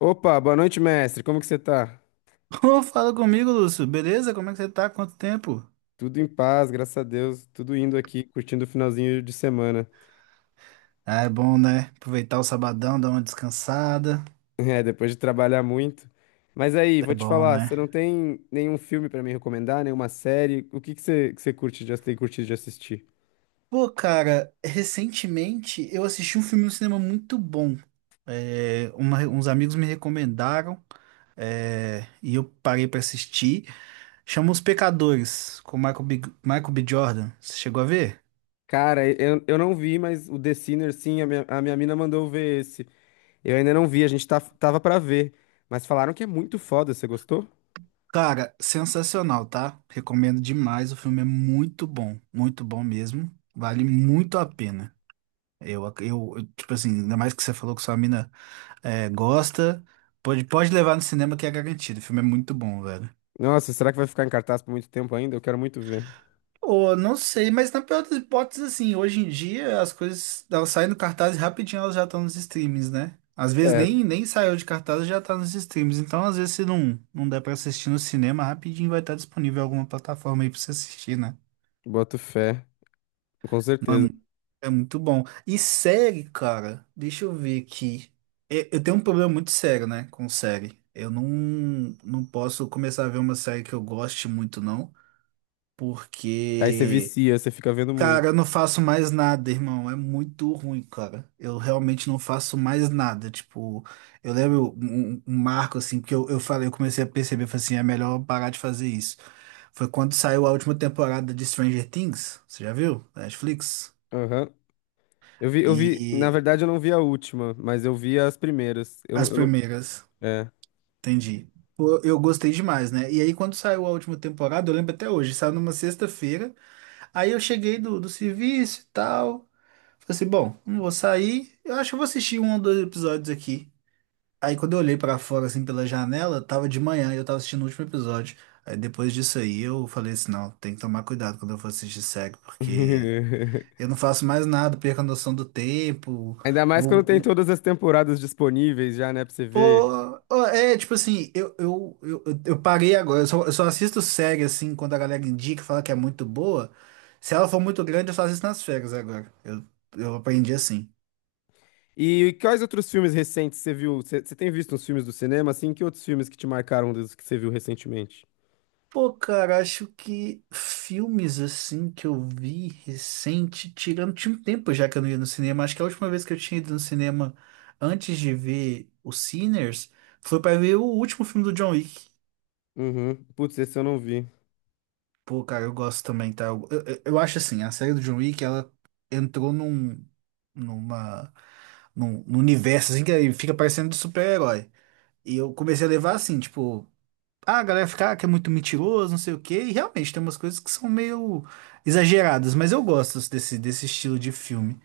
Opa, boa noite, mestre. Como que você tá? Ô, fala comigo, Lúcio. Beleza? Como é que você tá? Quanto tempo? Tudo em paz, graças a Deus. Tudo indo aqui, curtindo o finalzinho de semana. Ah, é bom, né? Aproveitar o sabadão, dar uma descansada. É, depois de trabalhar muito. Mas aí, É vou te bom, falar, né? você não tem nenhum filme pra me recomendar, nenhuma série? O que que você curte, já tem curtido de assistir? Pô, cara, recentemente eu assisti um filme no cinema muito bom. Uns amigos me recomendaram, e eu parei pra assistir. Chama Os Pecadores, com Michael B. Jordan. Você chegou a ver? Cara, eu não vi, mas o The Sinner, sim, a minha mina mandou ver esse. Eu ainda não vi, a gente tava pra ver. Mas falaram que é muito foda, você gostou? Cara, sensacional, tá? Recomendo demais. O filme é muito bom mesmo. Vale muito a pena. Eu, tipo assim, ainda mais que você falou que sua mina gosta, pode levar no cinema que é garantido. O filme é muito bom, velho. Nossa, será que vai ficar em cartaz por muito tempo ainda? Eu quero muito ver. Pô, não sei, mas na pior das hipóteses, assim, hoje em dia as coisas, elas saem do cartaz e rapidinho elas já estão nos streams, né? Às vezes É, nem saiu de cartaz e já tá nos streams. Então, às vezes, se não der pra assistir no cinema, rapidinho vai estar disponível em alguma plataforma aí pra você assistir, né? boto fé, com certeza. É muito bom. E série, cara, deixa eu ver aqui. Eu tenho um problema muito sério, né, com série. Eu não, Não posso começar a ver uma série que eu goste muito, não, Aí você porque, vicia, você fica vendo cara, muito. eu não faço mais nada, irmão. É muito ruim, cara. Eu realmente não faço mais nada. Tipo, eu lembro um marco, assim, eu falei, eu comecei a perceber, eu falei assim, é melhor eu parar de fazer isso. Foi quando saiu a última temporada de Stranger Things, você já viu? Da Netflix. Aham. Eu vi, na E verdade eu não vi a última, mas eu vi as primeiras. As Eu não, primeiras, é. entendi. Pô, eu gostei demais, né? E aí, quando saiu a última temporada, eu lembro até hoje, saiu numa sexta-feira. Aí eu cheguei do serviço e tal. Falei assim: bom, não vou sair. Eu acho que eu vou assistir um ou dois episódios aqui. Aí, quando eu olhei pra fora, assim, pela janela, tava de manhã e eu tava assistindo o último episódio. Aí, depois disso aí, eu falei assim: não, tem que tomar cuidado quando eu for assistir série, porque eu não faço mais nada, perco a noção do tempo. Ainda mais Vou quando tem todas as temporadas disponíveis já, né, pra você ver. Pô, ó, é, tipo assim, eu parei agora. Eu só assisto série, assim, quando a galera indica, fala que é muito boa. Se ela for muito grande, eu só assisto nas férias agora. Eu aprendi assim. E quais outros filmes recentes você viu? Você tem visto uns filmes do cinema, assim? Que outros filmes que te marcaram dos que você viu recentemente? Pô, cara, acho que filmes, assim, que eu vi recente, tirando, tinha um tempo já que eu não ia no cinema. Acho que a última vez que eu tinha ido no cinema antes de ver o Sinners foi pra ver o último filme do John Wick. Uhum. Putz, esse eu não vi. Pô, cara, eu gosto também, tá? Eu acho assim, a série do John Wick, ela entrou numa, num universo, assim, que aí fica parecendo de super-herói. E eu comecei a levar assim, tipo, ah, a galera fica ah, que é muito mentiroso, não sei o quê, e realmente tem umas coisas que são meio exageradas, mas eu gosto desse estilo de filme.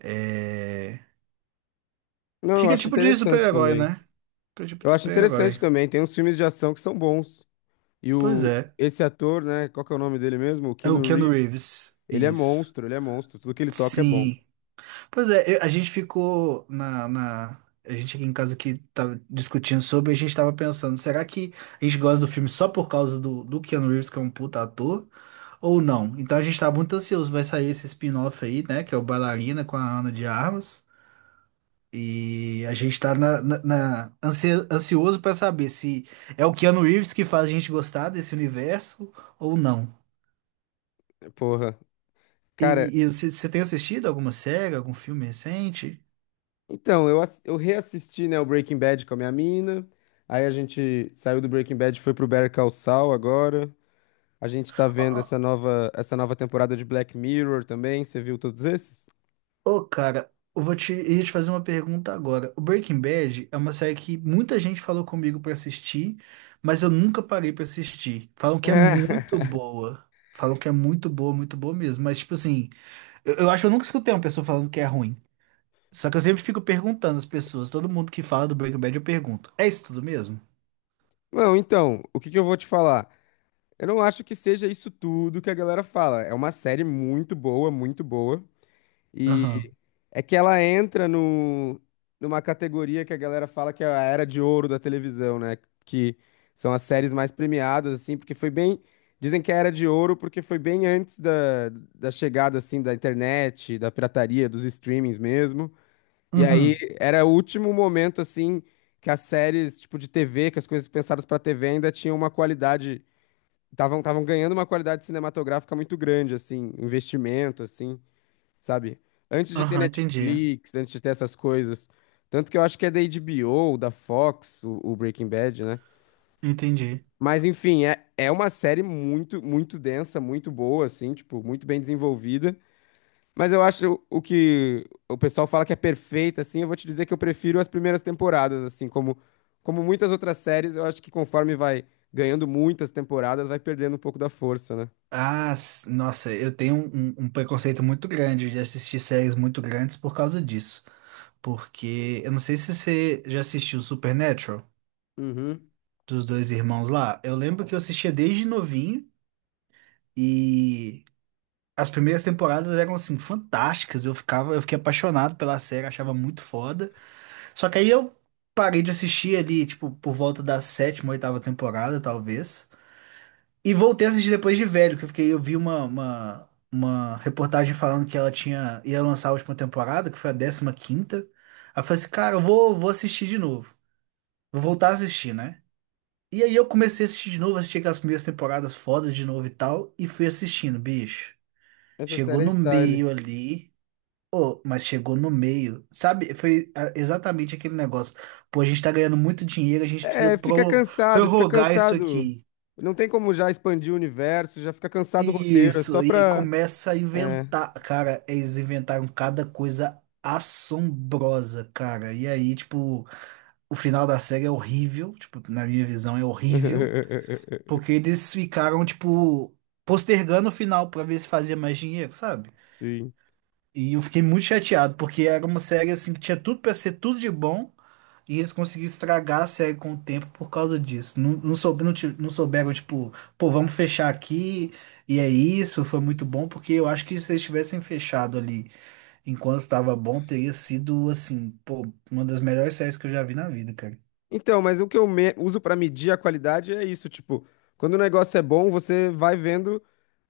É... Não, eu Fica acho tipo de interessante super-herói, também. né? Fica tipo Eu de acho interessante super-herói. também. Tem uns filmes de ação que são bons. E Pois o, é. esse ator, né? Qual que é o nome dele mesmo? O É o Keanu Keanu Reeves. Reeves, Ele é isso. monstro, ele é monstro. Tudo que ele toca é bom. Sim. Pois é, eu- a gente ficou na. A gente aqui em casa que tava discutindo sobre, a gente tava pensando, será que a gente gosta do filme só por causa do Keanu Reeves, que é um puta ator, ou não? Então a gente tá muito ansioso, vai sair esse spin-off aí, né, que é o Bailarina com a Ana de Armas, e a gente tá ansioso pra saber se é o Keanu Reeves que faz a gente gostar desse universo ou não. Porra. Cara, E você tem assistido alguma série, algum filme recente? então, eu reassisti, né, o Breaking Bad com a minha mina. Aí a gente saiu do Breaking Bad, e foi pro Better Call Saul agora. A gente tá vendo essa nova temporada de Black Mirror também. Você viu todos esses? Ô, cara, ia te fazer uma pergunta agora. O Breaking Bad é uma série que muita gente falou comigo pra assistir, mas eu nunca parei pra assistir. Falam que é muito boa. Falam que é muito boa mesmo. Mas, tipo assim, eu acho que eu nunca escutei uma pessoa falando que é ruim. Só que eu sempre fico perguntando às pessoas. Todo mundo que fala do Breaking Bad, eu pergunto: é isso tudo mesmo? Não, então, o que que eu vou te falar? Eu não acho que seja isso tudo que a galera fala. É uma série muito boa, muito boa. Aham. É que ela entra no, numa categoria que a galera fala que é a era de ouro da televisão, né? Que são as séries mais premiadas, assim, porque foi bem. Dizem que é a era de ouro porque foi bem antes da chegada, assim, da internet, da pirataria, dos streamings mesmo. E aí Uhum. era o último momento, assim, que as séries, tipo, de TV, que as coisas pensadas pra TV ainda tinham uma qualidade. Estavam ganhando uma qualidade cinematográfica muito grande, assim, investimento, assim, sabe? Antes de ter Aham, entendi. Netflix, antes de ter essas coisas. Tanto que eu acho que é da HBO, da Fox, o Breaking Bad, né? Entendi. Mas enfim, é, é uma série muito, muito densa, muito boa, assim, tipo, muito bem desenvolvida. Mas eu acho o que o pessoal fala que é perfeita, assim, eu vou te dizer que eu prefiro as primeiras temporadas, assim, como, como muitas outras séries, eu acho que conforme vai ganhando muitas temporadas, vai perdendo um pouco da força, né? Ah, s- nossa, eu tenho um, um preconceito muito grande de assistir séries muito grandes por causa disso. Porque eu não sei se você já assistiu Supernatural Uhum. dos dois irmãos lá. Eu lembro que eu assistia desde novinho e as primeiras temporadas eram assim fantásticas. Eu fiquei apaixonado pela série, achava muito foda. Só que aí eu parei de assistir ali, tipo, por volta da sétima, oitava temporada, talvez. E voltei a assistir depois de velho, que eu fiquei, eu vi uma reportagem falando que ela tinha ia lançar a última temporada, que foi a décima quinta. Aí eu falei assim, cara, vou assistir de novo. Vou voltar a assistir, né? E aí eu comecei a assistir de novo, assisti aquelas primeiras temporadas fodas de novo e tal, e fui assistindo, bicho. Essa Chegou série é no style. meio ali. Ô, mas chegou no meio. Sabe, foi exatamente aquele negócio. Pô, a gente tá ganhando muito dinheiro, a gente precisa É, fica prolo- cansado, fica prorrogar isso cansado. aqui. Não tem como já expandir o universo, já fica cansado o roteiro, é só Isso, e aí pra. começa a É. inventar. Cara, eles inventaram cada coisa assombrosa, cara. E aí, tipo, o final da série é horrível. Tipo, na minha visão, é horrível. Porque eles ficaram, tipo, postergando o final pra ver se fazia mais dinheiro, sabe? Sim. E eu fiquei muito chateado, porque era uma série, assim, que tinha tudo pra ser tudo de bom, e eles conseguiram estragar a série com o tempo por causa disso. Não souberam, tipo, pô, vamos fechar aqui, e é isso, foi muito bom, porque eu acho que se eles tivessem fechado ali enquanto estava bom, teria sido, assim, pô, uma das melhores séries que eu já vi na vida, cara. Então, mas o que eu uso pra medir a qualidade é isso, tipo, quando o negócio é bom, você vai vendo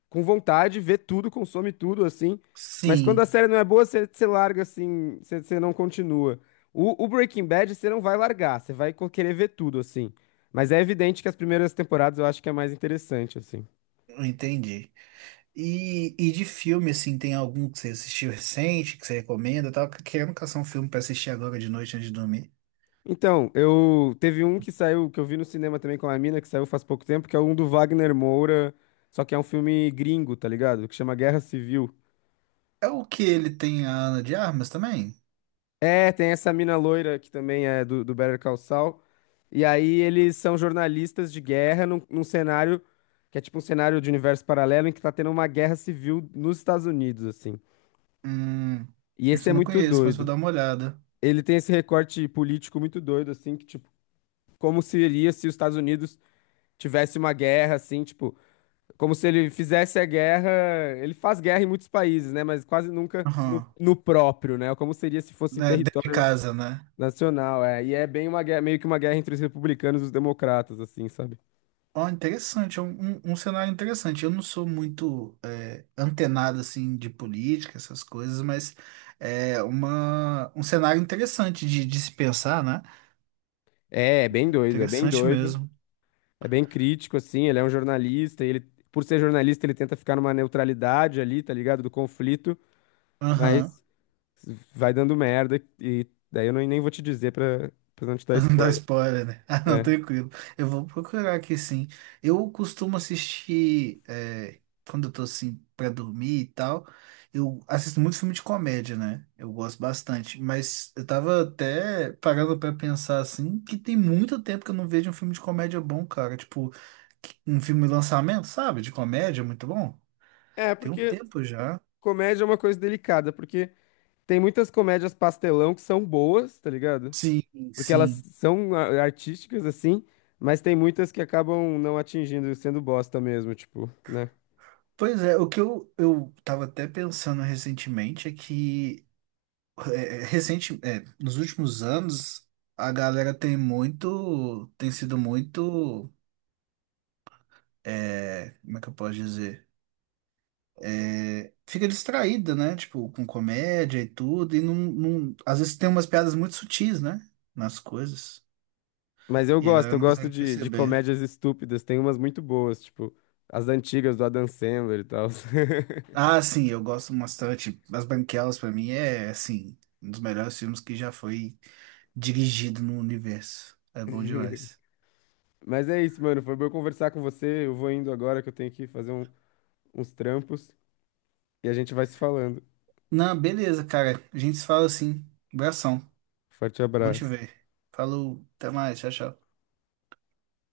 com vontade, vê tudo, consome tudo, assim. Mas quando Sim, a série não é boa, você larga assim, você não continua. O Breaking Bad, você não vai largar, você vai querer ver tudo, assim. Mas é evidente que as primeiras temporadas eu acho que é mais interessante, assim. eu entendi. E de filme, assim, tem algum que você assistiu recente, que você recomenda? Eu tava querendo caçar um filme pra assistir agora de noite antes de dormir. Então, eu teve um que saiu, que eu vi no cinema também com a mina, que saiu faz pouco tempo, que é um do Wagner Moura, só que é um filme gringo, tá ligado? Que chama Guerra Civil. É o que ele tem a Ana de Armas também? É, tem essa mina loira que também é do Better Call Saul. E aí eles são jornalistas de guerra num cenário que é tipo um cenário de universo paralelo em que tá tendo uma guerra civil nos Estados Unidos, assim. Hum, E esse isso é eu não muito conheço, mas vou doido. dar uma olhada. Ele tem esse recorte político muito doido, assim, que tipo, como seria se os Estados Unidos tivesse uma guerra, assim, tipo. Como se ele fizesse a guerra. Ele faz guerra em muitos países, né? Mas quase nunca Aham. no próprio, né? Como seria se fosse em Né, dentro de território casa, né? nacional, é. E é bem uma guerra, meio que uma guerra entre os republicanos e os democratas, assim, sabe? Ó, interessante, é um, um cenário interessante. Eu não sou muito é, antenado, assim, de política, essas coisas, mas é uma, um cenário interessante de se pensar, né? É, é bem doido, é bem Interessante doido. mesmo. É bem crítico, assim. Ele é um jornalista e ele, por ser jornalista, ele tenta ficar numa neutralidade ali, tá ligado? Do conflito, Aham. mas vai dando merda. E daí eu nem vou te dizer pra, pra não te dar Não dá spoiler. spoiler, né? Ah, não, É. tranquilo. Eu vou procurar aqui sim. Eu costumo assistir, é, quando eu tô assim, pra dormir e tal, eu assisto muito filme de comédia, né? Eu gosto bastante. Mas eu tava até parando pra pensar assim, que tem muito tempo que eu não vejo um filme de comédia bom, cara. Tipo, que- um filme de lançamento, sabe? De comédia, muito bom. É, Tem um porque tempo já. comédia é uma coisa delicada, porque. Tem muitas comédias pastelão que são boas, tá ligado? Sim, Porque elas sim. são artísticas, assim, mas tem muitas que acabam não atingindo, sendo bosta mesmo, tipo, né? Pois é, o que eu tava até pensando recentemente é que. É, é, recente, é, nos últimos anos, a galera tem muito, tem sido muito, é, como é que eu posso dizer? É, fica distraída, né? Tipo, com comédia e tudo, não- às vezes tem umas piadas muito sutis, né? Nas coisas, Mas e a galera eu não gosto consegue de perceber. comédias estúpidas, tem umas muito boas, tipo, as antigas do Adam Sandler e tal. Ah, sim, eu gosto bastante. As Branquelas, pra mim, é, assim, um dos melhores filmes que já foi dirigido no universo. É bom demais. Mas é isso, mano, foi bom conversar com você, eu vou indo agora que eu tenho que fazer uns trampos e a gente vai se falando. Não, beleza, cara. A gente se fala assim. Abração. Forte Bom te abraço. ver. Falou, até mais, tchau, tchau.